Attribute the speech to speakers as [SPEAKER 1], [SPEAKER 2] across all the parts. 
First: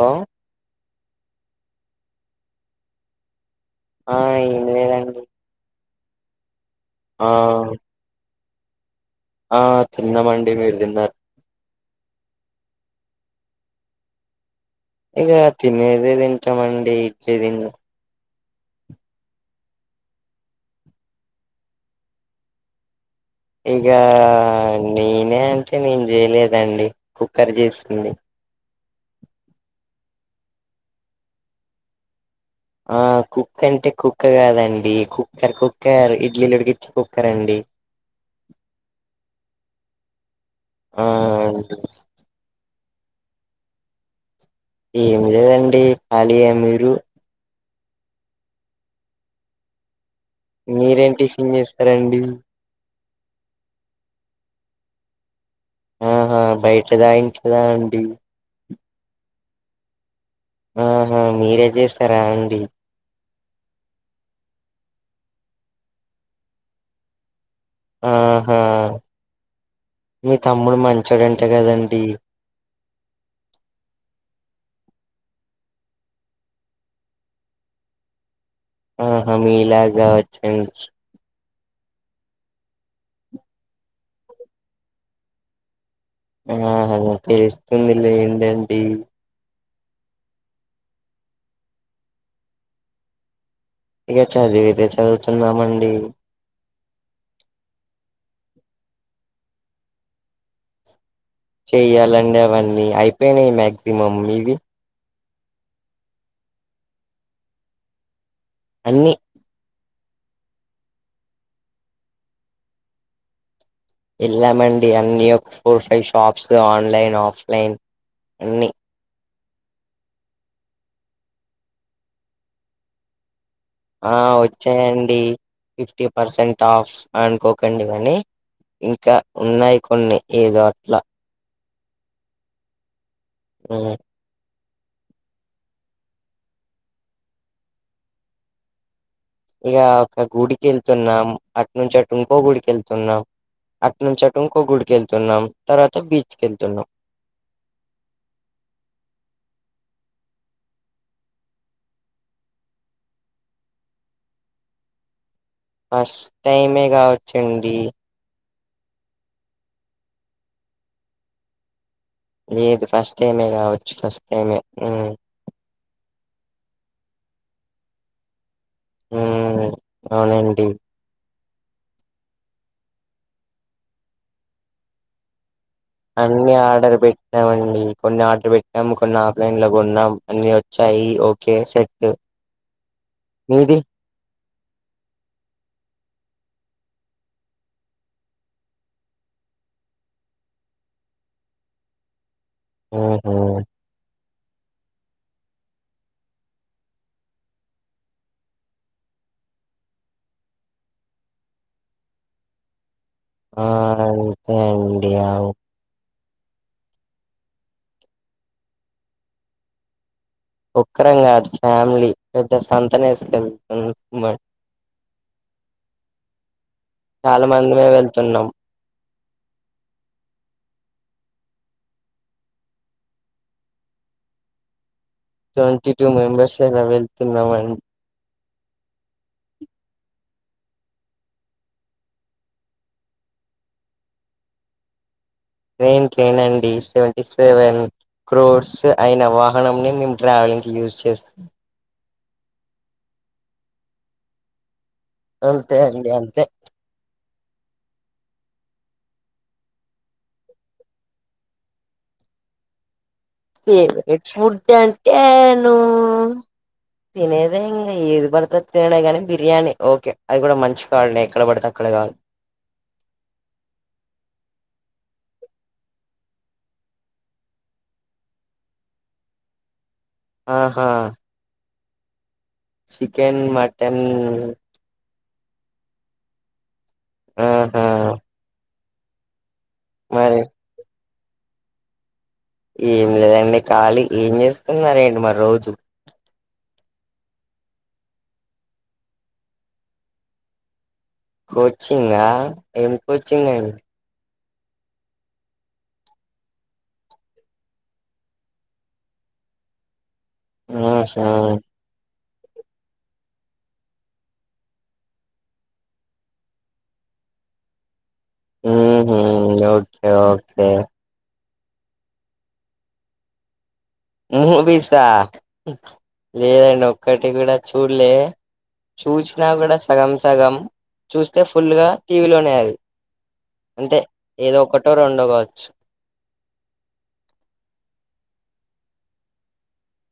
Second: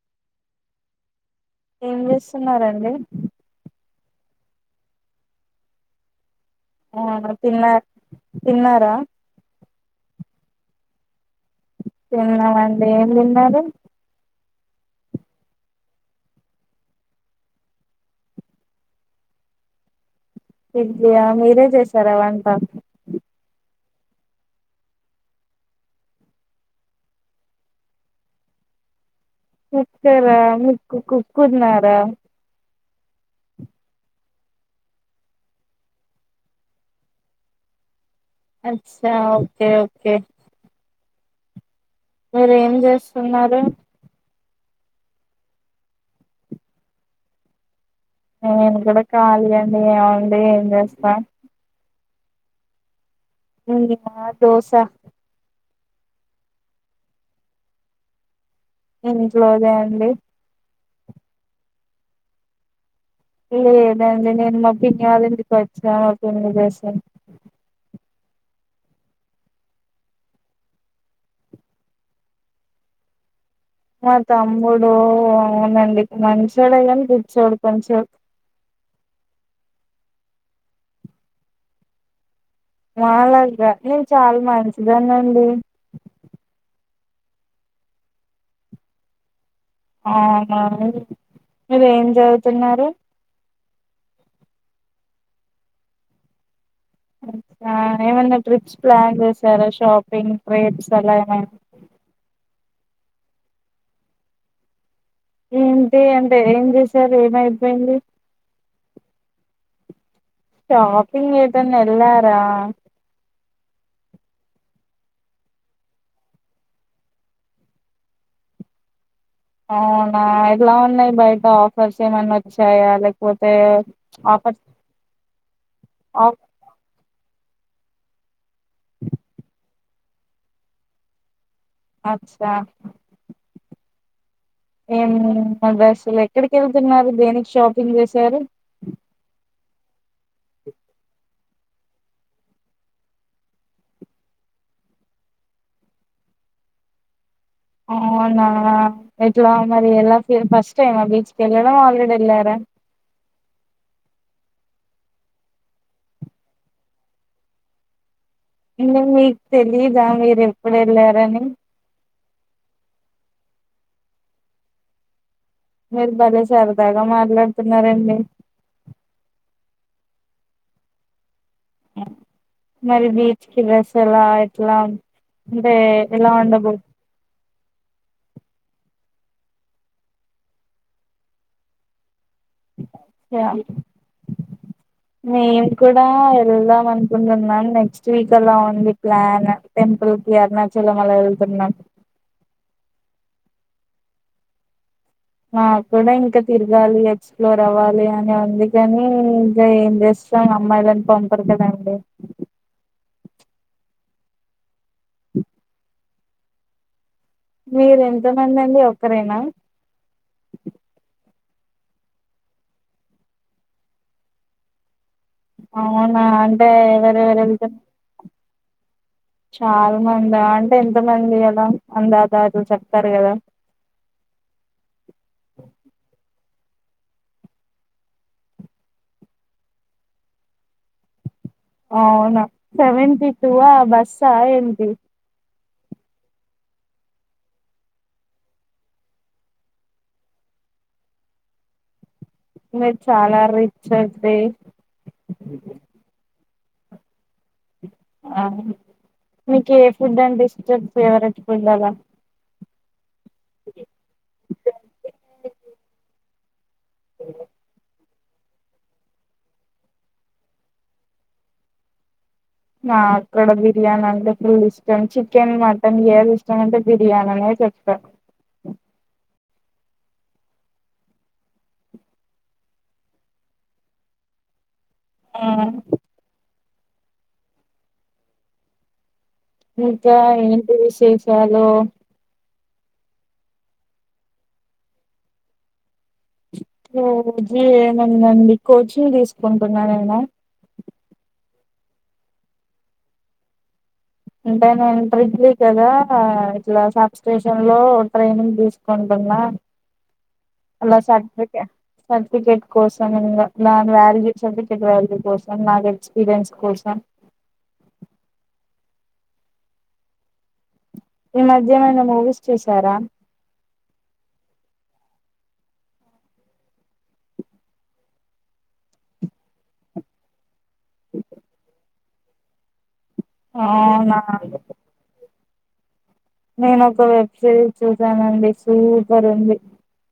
[SPEAKER 1] లో
[SPEAKER 2] ఏం చేస్తున్నారండి
[SPEAKER 1] ఆ ఏం లేదండి
[SPEAKER 2] ఆ తిన్న తిన్నారా
[SPEAKER 1] ఆ తిన్నమండి మీరు తిన్నారు
[SPEAKER 2] తిన్నామండి ఏం తిన్నారు
[SPEAKER 1] ఇక తినేదే తింటాంమండి ఇచ్చే దిం
[SPEAKER 2] ఇడ్లియా మీరే చేసారా వంట
[SPEAKER 1] ఇకా నేనే అంటే నేను చేయలేదండి కుక్కర్ చేసుంది
[SPEAKER 2] కుక్కార మీక్కు కుక్కున్నారా
[SPEAKER 1] ఆ కుక్ అంటే కుక్క కాదండి కుక్కర్ కుక్కర్ ఇడ్లీలుడికిచ్చే కుక్కర్ అండి
[SPEAKER 2] అచ్చ ఓకే ఓకే
[SPEAKER 1] ఆ అవునండి
[SPEAKER 2] మీరు ఏం చేస్తున్నారు
[SPEAKER 1] ఏమి లేదండి కాలియే మీరు
[SPEAKER 2] నేను కూడా కాలి అండి ఔ
[SPEAKER 1] మీరేం టిఫిన్ చేస్తరండి
[SPEAKER 2] ఏం తిన్నానా దోస
[SPEAKER 1] ఆహా బయట దాయించదా అండి
[SPEAKER 2] ఇంట్లోదే అండి
[SPEAKER 1] ఆహా మీరే చేస్తారా అండి
[SPEAKER 2] లేదండి నేను మా‌ పిన్ని వాళ్ళింటికి వచ్చాను అ పిన్ని చేసింది
[SPEAKER 1] ఆహా మీ తమ్ముడు మంచోడంట కదండి
[SPEAKER 2] మా తమ్ముడు అవునండి మంచోడు కాని పిచ్చోడు కొంచెం
[SPEAKER 1] ఆహా మీ మీలాగా అచ్చం
[SPEAKER 2] మాలాగా నేను చాలా మంచిదాన్నండి
[SPEAKER 1] ఆ తెస్తుంది లెండండి
[SPEAKER 2] అవునా మీరు ఏం చదువుతున్నారు
[SPEAKER 1] ఇక చదివిరే చదువుతున్నామండి
[SPEAKER 2] ఏమన్నా ట్రిప్స్ ప్లాన్ చేసారా షాపింగ్ ట్ర్రిప్స్ అలా ఏమైనా
[SPEAKER 1] చెయ్యాలండి అవన్నీ అయిపోయినాయి మాక్సిమమ్ మీవి
[SPEAKER 2] ఏంటి అంటే ఏం చేసారు ఏమైపోయింది
[SPEAKER 1] అన్నీ
[SPEAKER 2] షాపింగ్ ఎటన్న ఎల్లార
[SPEAKER 1] వెళ్ళామండి అన్ని four five shops online offline అన్ని
[SPEAKER 2] అవునా ఎలా ఉన్నాయ్ బయట ఆఫర్స్ ఏమన్నా వచ్చాయా లేక
[SPEAKER 1] ఆ వచ్చాయండి ఫిఫ్టీ
[SPEAKER 2] ఆఫ్
[SPEAKER 1] పర్సెంట్ ఆఫ్ అనుకోకండి గాని ఇంకా ఉన్నాయి కొన్ని ఏదో అట్ల
[SPEAKER 2] అచ్చా
[SPEAKER 1] హ్మ్
[SPEAKER 2] ఏం మా డ్రస్సులు ఎక్కడికి వెళ్తున్నారు దేనికి షాపింగ్ చేశారు
[SPEAKER 1] ఇగా క గుడికి వెళ్తున్నాం అటు నుంచి అటు ఇంకో గుడికేళ్తున్నాం అటు నుంచి అటు ఇంకో గుడికి యెళ్తున్నాం తర్వాత బీచ్కెళ్తున్నాం
[SPEAKER 2] అవునా ఎట్లా మరి ఎలా ఫస్ట్ టైమ్ బీచ్కి వెళ్ళడం ఆల్రెడీ యెళ్ళార
[SPEAKER 1] ఫస్ట్ టైమే కావచ్చండి
[SPEAKER 2] మీకు తెలిదా మీరు ఎప్పుడు వెళ్లారని
[SPEAKER 1] లేదు ఫస్ట్ టైమే కావచ్చు ఫస్ట్ టైమే
[SPEAKER 2] మీరు భలే సరదాగా మాట్లాడుతున్నారండి
[SPEAKER 1] హ్మ్ అవునండి
[SPEAKER 2] మరి బీచ్ కి బసలా ఎట్లా అంటే ఎలా
[SPEAKER 1] అన్నీ
[SPEAKER 2] ఉండబో
[SPEAKER 1] ఆర్డర్ పెట్టామం కొన్ని ఆర్డర్ పెట్టినం కొన్ని ఆఫ్లైన్ లో కొన్నాం అన్ని వచ్చాయి ఓకే సెట్ మీది
[SPEAKER 2] మేం కూడా వెళ్దాం అనుకుంటున్నాం నెక్స్ట్ వీక్ అలా ఉంది ప్లాన్ టెంపుల్ కి అరుణాచలం అలా యెళ్తున్నాం
[SPEAKER 1] హ్మ్ హు
[SPEAKER 2] నా కూడా ఇంకా తిరగాలి ఎక్స్పలోర్ అవ్వాలి అని ఉంది కానీ ఇంక ఏం చేస్తాం అమ్మాయిలని పంపరు కదండి
[SPEAKER 1] ఆ అంతే అండి అ
[SPEAKER 2] మీరు ఎంతమంది అండి ఒక్కరేనా
[SPEAKER 1] ఒక్కరం కాదు ఫ్యామిలీ పెద్ద సంతనేసుకళ్తున్నా మ
[SPEAKER 2] అవునా అంటే వేరే వేరే
[SPEAKER 1] చాలా
[SPEAKER 2] వి
[SPEAKER 1] మందిమే వెళ్తున్నాం
[SPEAKER 2] చాలా మందా అంటే ఎంత మంది అలా అందాదాదులు చెప్తారు కదా
[SPEAKER 1] ట్వంటీ టూ మెంబర్స్ తేనా వెళ్తున్నాము అ
[SPEAKER 2] అవునా సెవెంటి టూవా బస్సా ఏంటి
[SPEAKER 1] ట్రైన్ ట్రైన్ అండి సెవెంటీ సెవెన్ క్రోర్స్ అయిన వాహనంని మేము ట్రావెలింగ్కి యూజ్ చేస్
[SPEAKER 2] మీరు చాలా రిచ్ అండి
[SPEAKER 1] అంతే అండి అంతే
[SPEAKER 2] ఆ మీకు ఏ ఫుడ్ అంటే ఇష్టం ఫేవరెట్ ఫుడ్లాగా
[SPEAKER 1] ఫేవరెట్ ఫుడ్ అంటేనూ తినేదే ఇంగ ఏది పడితే అది తినుడే కానీ, బిర్యానీ ఓకే అది కూడ మంచి క్వాలిటీ ఎక్కడ పడితే అక్కడ కాదు.
[SPEAKER 2] నాక్కూడ బిర్యానీ అంటే ఫుల్ ఇష్టం. చికెన్, మటన్ ఏది ఇష్టం అంటే బిర్యానీ అనే చెప్త.
[SPEAKER 1] ఆ హా చికెన్, మటన్
[SPEAKER 2] ఆ
[SPEAKER 1] ఆ హా
[SPEAKER 2] ఇంకా ఏంటి విశే షాలు
[SPEAKER 1] ఏం లేదండి ఖాళి. ఏం చేస్తున్నారేంటి మరి రోజు?
[SPEAKER 2] రోజు ఏముందండీ, కోచింగ్ తీసుకుంటున్నా నేను.
[SPEAKER 1] కోచింగా, ఏం కోచింగ్ అండి
[SPEAKER 2] అంటే నేను ట్రిడ్లీ కదా, ఇట్లా సబ్ స్టేషన్ లో ట్రైనింగ్ తీసుకుంటున్నా.
[SPEAKER 1] హ్మ్ షా
[SPEAKER 2] సర్టిఫికెట్ కోసం, ఇంగ నా వాల్యూ సర్టిఫికెట్ వాల్యూ కోసం, నాకు ఎక్స్పీరియన్స్ కోసం,
[SPEAKER 1] మ్మ్ హు ఓకే ఓకే
[SPEAKER 2] ఈ మధ్యనేమైనా మూవీస్ చూశారా!
[SPEAKER 1] మూవీసా లేదండి ఒక్కటి కూడా చూళ్ళే. చూసినా కూడా సగం సగం, చూస్తే ఫుల్ గా టీవీ లోనే అది. అంతే
[SPEAKER 2] అవునా
[SPEAKER 1] ఏదో ఒక్కటో రొండో కావ చ్చు
[SPEAKER 2] నేను ఒక వెబ్ సిరీస్ చూసానండి సూపర్ ఉంది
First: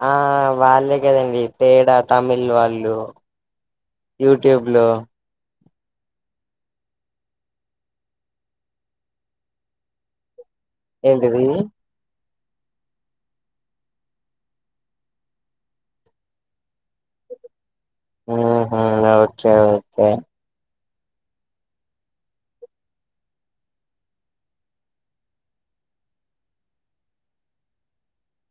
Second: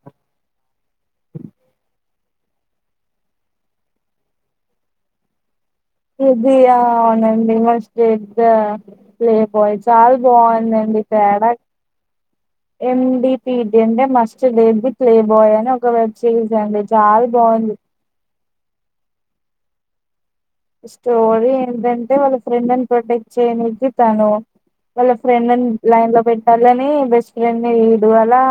[SPEAKER 1] ఆ వాళ్ళే కదండి తేడ తమిళ్ వాళ్ళు యూట్యూబ్లో
[SPEAKER 2] ఇది ఆ అవునండి must date the play boy చాల బాగు దండి తేడ
[SPEAKER 1] ఏంటిది
[SPEAKER 2] ఎం డి పి టి అంటే must date the play boy అని ఒక వెబ్ సిరీస్ అండి చాల బాగుంది.
[SPEAKER 1] ఆ హా ఓకే ఓకే
[SPEAKER 2] స్టోరీ ఏంటంటే, వాళ్ళ ఫ్రెండ్లని ప్రొటెక్ట్ చేయనికి తను వాళ్ళ ఫ్రెండ్లని లైన్ లో పెట్టాలనీ, బెస్ట్ ఫ్రెండ్ ని వీడు అలా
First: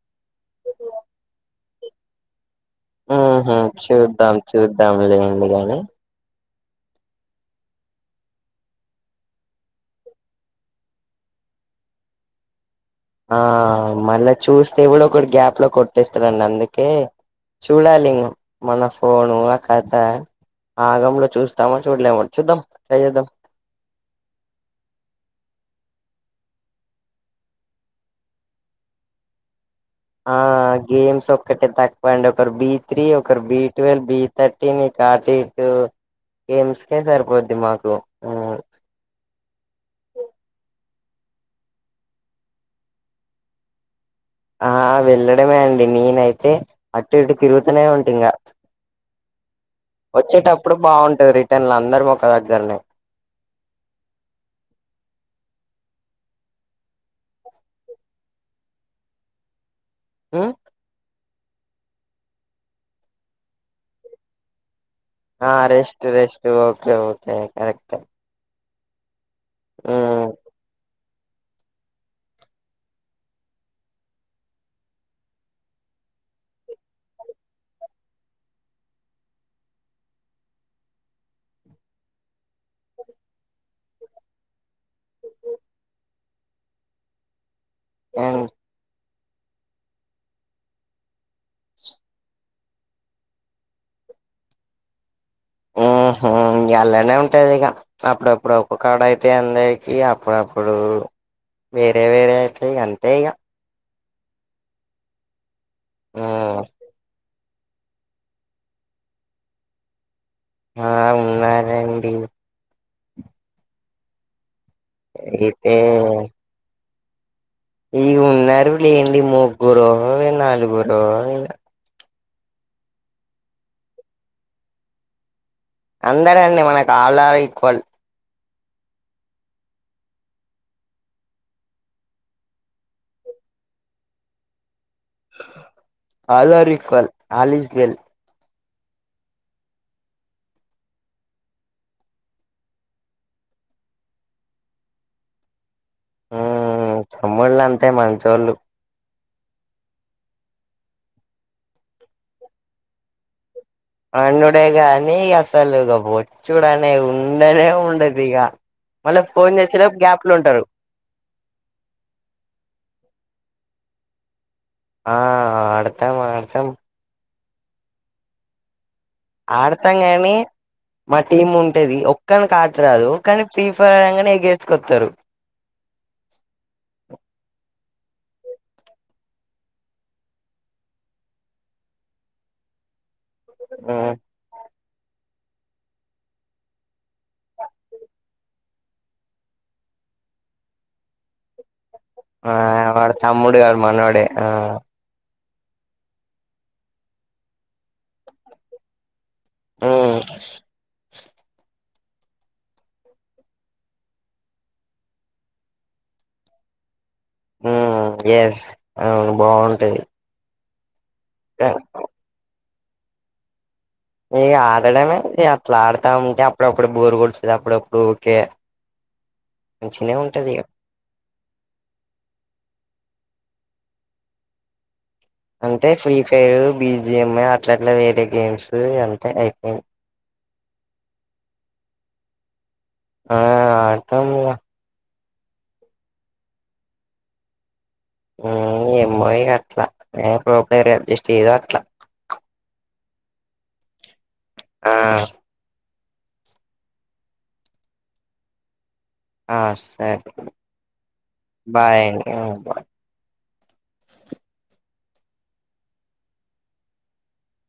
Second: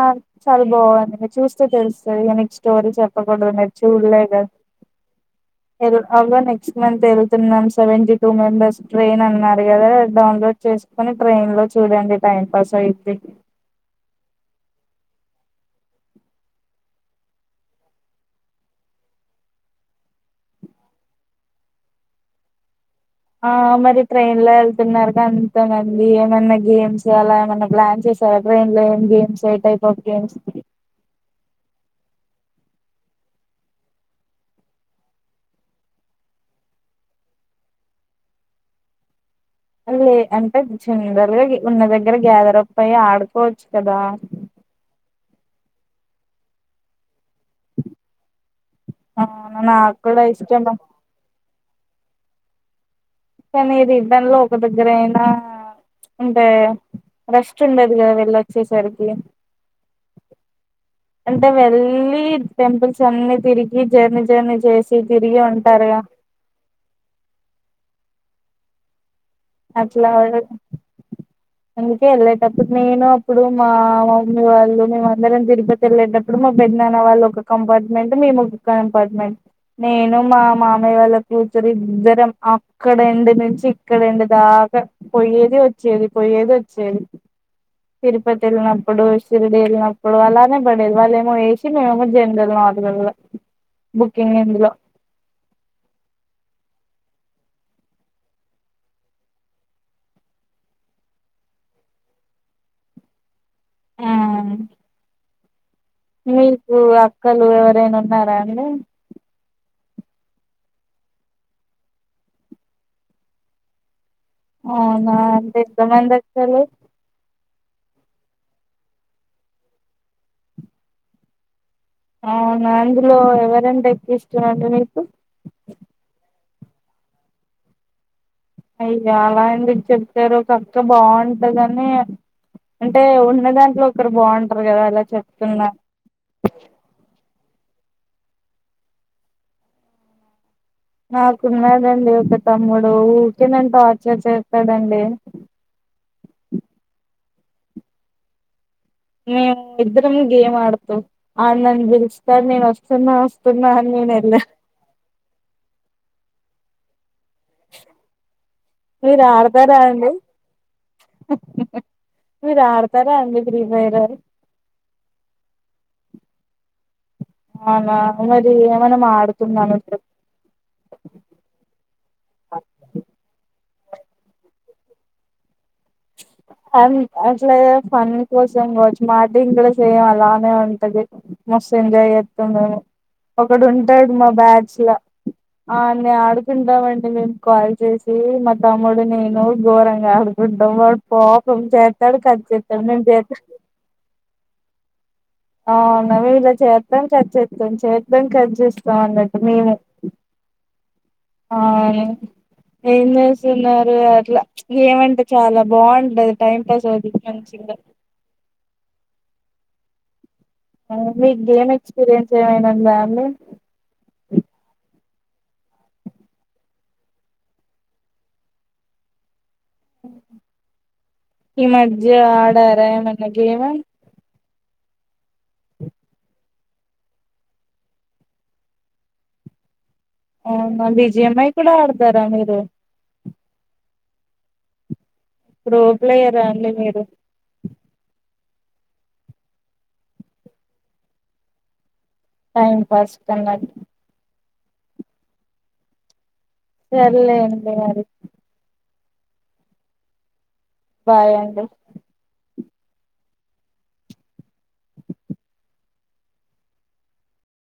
[SPEAKER 2] చాల బాగుంది. మీకు చూస్తే తెలుస్తది ఇక నెక్స్ట్ స్టోరీ చెప్పకూడదు
[SPEAKER 1] ఊహు
[SPEAKER 2] మీరు
[SPEAKER 1] చూద్దాం
[SPEAKER 2] చూడలేదు.
[SPEAKER 1] చూద్దాం లేండి గాని
[SPEAKER 2] అది అవ్వని నెక్స్ట్ మంత్ ఎల్తున్నాం సెవెంటీ టూ మెంబర్స్ ట్రైన్ అన్నారు కదా, డౌన్లోడ్ చేసుకొని ట్రైన్ లో చూడండి. టైం పాస్ అయి
[SPEAKER 1] ఆ మళ్ళ చూస్తే ఎవడో క్కడు గ్యాప్ లో కొట్టేస్తరండి అందుకే చూడాలి, ఇం మన ఫోను ఆ కథ ఆగంలో చూస్తామో, చూడలేమొ చూద్దాం. ట్రై చేద్దాం
[SPEAKER 2] ఆ మరి ట్రైన్ లో ఎళ్తున్నారుగా అంత మం ది ఏమైన్నా గేమ్స్ అలా ఏమైన్నా ప్లాన్ చేశారా ట్రైన్ లో ఏం గేమ్స్ ఏ టై
[SPEAKER 1] ఆ గేమ్స్ ఒక్కటే త క్కువ అండి ఒకరు బి త్రీ, ఒకరు బి టువెల్, బి థర్టీన్, ఇక అటు ఇటూ గేమ్స్ కే సరిపోద్ది మాకు.
[SPEAKER 2] లే అంటే జనరల్ గా ఉన్న దగ్గర గ్యాదరప్ అయ్యి ఆడుకోవచ్చు కదా.
[SPEAKER 1] ఆ వెళ్ళడమే అండి నేనైతే అ టు ఇటు తిరుగుతూనే ఉంటింగ,
[SPEAKER 2] అవును నాకు కూడా ఇష్టమే
[SPEAKER 1] వచ్చేటప్పుడు బాగుంటది. రిటర్న్ల అందరం ఒక దగ్గరనే
[SPEAKER 2] కానీ ఇది ఇబ్బందిగా ఒక దగ్గరయినా, అంటే రెస్ట్ ఉండది కదా వెళ్ళ వచ్చేసరికి.
[SPEAKER 1] ఆ
[SPEAKER 2] అంటే వెళ్లి టెంపుల్స్. అన్ని తిరిగి జర్నీ జర్నీ చేసి. తిరిగి
[SPEAKER 1] ఆ
[SPEAKER 2] ఉంటారుగా
[SPEAKER 1] rest rest. Okay okay correct.
[SPEAKER 2] అట్లా పాడు. అందుకే వెళ్ళేటప్పుడు. నేను అప్పుడు మా మమ్మీ వాళ్ళు. మేమ అందరం తిరుపతి వెళ్ళేటప్పుడు. మా పెద్దనాన్న వాళ్ళ. ఒక కంపార్ట్మెంట్ మేము ఒక కంపార్ట్మెంట్. నేను మా మామయ్య వల్ల కూతురు. ఇద్దరం అక్కడ ఎండ్ నుంచి ఇక్కడఎండ్, దాకా పొయ్యేది వచ్చేది. పొయ్యేది వచ్చేది. తిరుపతి ఎళ్ళినప్పుడు. ఇ షిరిడి వెళ్ళినప్పుడు అలానే పడేది. వాళ్ళ ఏమో ఏసి మేమేమో. జనరల్ నడలాల్ల. బుకింగ్ ఇందులో,
[SPEAKER 1] ఉహూ ఇంగ అల్లనే ఉంటది. ఇగ అప్పుడప్పుడు ఒక కాడ అయితే అందరికి అప్పుడప్పుడు. వేరే వేరే అయితే అంతే ఇగా,
[SPEAKER 2] హూ.
[SPEAKER 1] ఆ
[SPEAKER 2] మీకు ఆ అక్కలు ఎవరైనా ఉన్నారా అండి
[SPEAKER 1] ఆ ఉన్నారండి.
[SPEAKER 2] అవునా అండి.
[SPEAKER 1] అయితే
[SPEAKER 2] ఎంతమంది అక్కలు,
[SPEAKER 1] ఈగ ఉన్నారు లేండి. ముగ్గురో నలుగురో ఇగా.
[SPEAKER 2] అవునా అందులో. ఎవరంటే ఎక్కువ. ఇష్టమండి మీకు,
[SPEAKER 1] అందరండి మనకు. అల్ ఆర్ ఈక్వల్,
[SPEAKER 2] అయ్య అలా ఎందుకు చెప్తారు. ఒక అక్క బాగుంటదని. అంటే ఉన్న దాంట్లో ఒకరు. బాగుంటారు కదా అలా, చెప్తున్నా
[SPEAKER 1] are are equal. All is, well.
[SPEAKER 2] నాకు ఉన్నాడండి. ఒక తమ్ముడు ఊకె నన్ను. టార్చర్ చేస్తాడండి
[SPEAKER 1] ఊ తమ్ముళ్ళు అంతే మంచోళ్ళు,
[SPEAKER 2] మేము ఇద్దరం గేమ్ ఆడుతాం. ఆడు నన్ను పిలుస్తాడు. నేను వస్తున్నా వస్తు
[SPEAKER 1] అనుడేగాని అసలు. ఇగ బో, చూడు అనేవు ఉండనే ఉండదు. ఇగ మల్ల
[SPEAKER 2] మీరు
[SPEAKER 1] ఫోన్
[SPEAKER 2] ఆడతారా
[SPEAKER 1] చేస్తానే.
[SPEAKER 2] అండి
[SPEAKER 1] గ్యాప్ లో ఉంటారు,
[SPEAKER 2] అంతే అండి ఫ్రీ ఫైర్రు,
[SPEAKER 1] ఆ ఆడతాం ఆడతాం
[SPEAKER 2] అవునా అ మరి, మనం ఆడుతున్నాం
[SPEAKER 1] ఆడతాం
[SPEAKER 2] ఇప్పుడు
[SPEAKER 1] కానీ. మా టీం ఉంటేది. ఒక్కనికి ఆటరాదు కానీ, ఫ్రీ ఫైర్ అనంగనే. ఎగేసుకొస్తారు,
[SPEAKER 2] అది అ అట్లా ఏదో ఫన్ కోసం. కావచ్చు మా టీమ్ కూడ. సేమ్ అలానే ఉంటది. మస్తు ఎంజాయ్ చెత్తమేము, ఒకడు ఉంటాడు మా బ్యాచ్ లా, అన్ని ఆడుకుంటామండి. మేము కాల్ చేసి మా తమ్ముడు. నేను ఘోరంగా ఆడుకుం, వాడు పాపం చే.
[SPEAKER 1] ఆ వాడి తమ్ముడు కాదు. మనోడే,
[SPEAKER 2] అవున ఇలా చేస్తాం. కాట్ చేస్తాం. కాట్ చేస్తాం అందరికి, మేము అవును. ఏం చేస్తున్నారు అట్లా ఏమంటే చాలా బావుంటటది టైం పాస్ అది
[SPEAKER 1] హ ఏస్ ఆ బావుంటయి
[SPEAKER 2] అలాగే గేమ్ ఎక్స్పీరియన్స్ ఏమైనా ఉందా అండి
[SPEAKER 1] ఇ ఆడడమే అట్లా ఆడతా ఉంటే అప్పుడప్పుడు బోరు కుడుస్తుంది అప్పుడప్పుడు ఊకే
[SPEAKER 2] ఈ మధ్య ఆడార మ నాకేమో
[SPEAKER 1] అంటే free fire, B G M I అట్లట్లా వేరే గేమ్స్ అంతే ఐపోయింది.
[SPEAKER 2] అవునా బి జి ఎం ఐ కూడా ఆడతారా మీరు
[SPEAKER 1] ఆ ఆడతంగా
[SPEAKER 2] ఇప్పుడుఓ ప్లేయరా అండి మీరు
[SPEAKER 1] ఎమ్మయి అట్లా న ప్రోపర్ అడ్జస్ట్ చేయదు అట్లా
[SPEAKER 2] టైమ్ పాస్ కన్నట్టు
[SPEAKER 1] ఆ
[SPEAKER 2] సర్లే అండి మరి
[SPEAKER 1] ఆ సరే
[SPEAKER 2] బాయ్ అండి
[SPEAKER 1] బాయ్ అండి అన్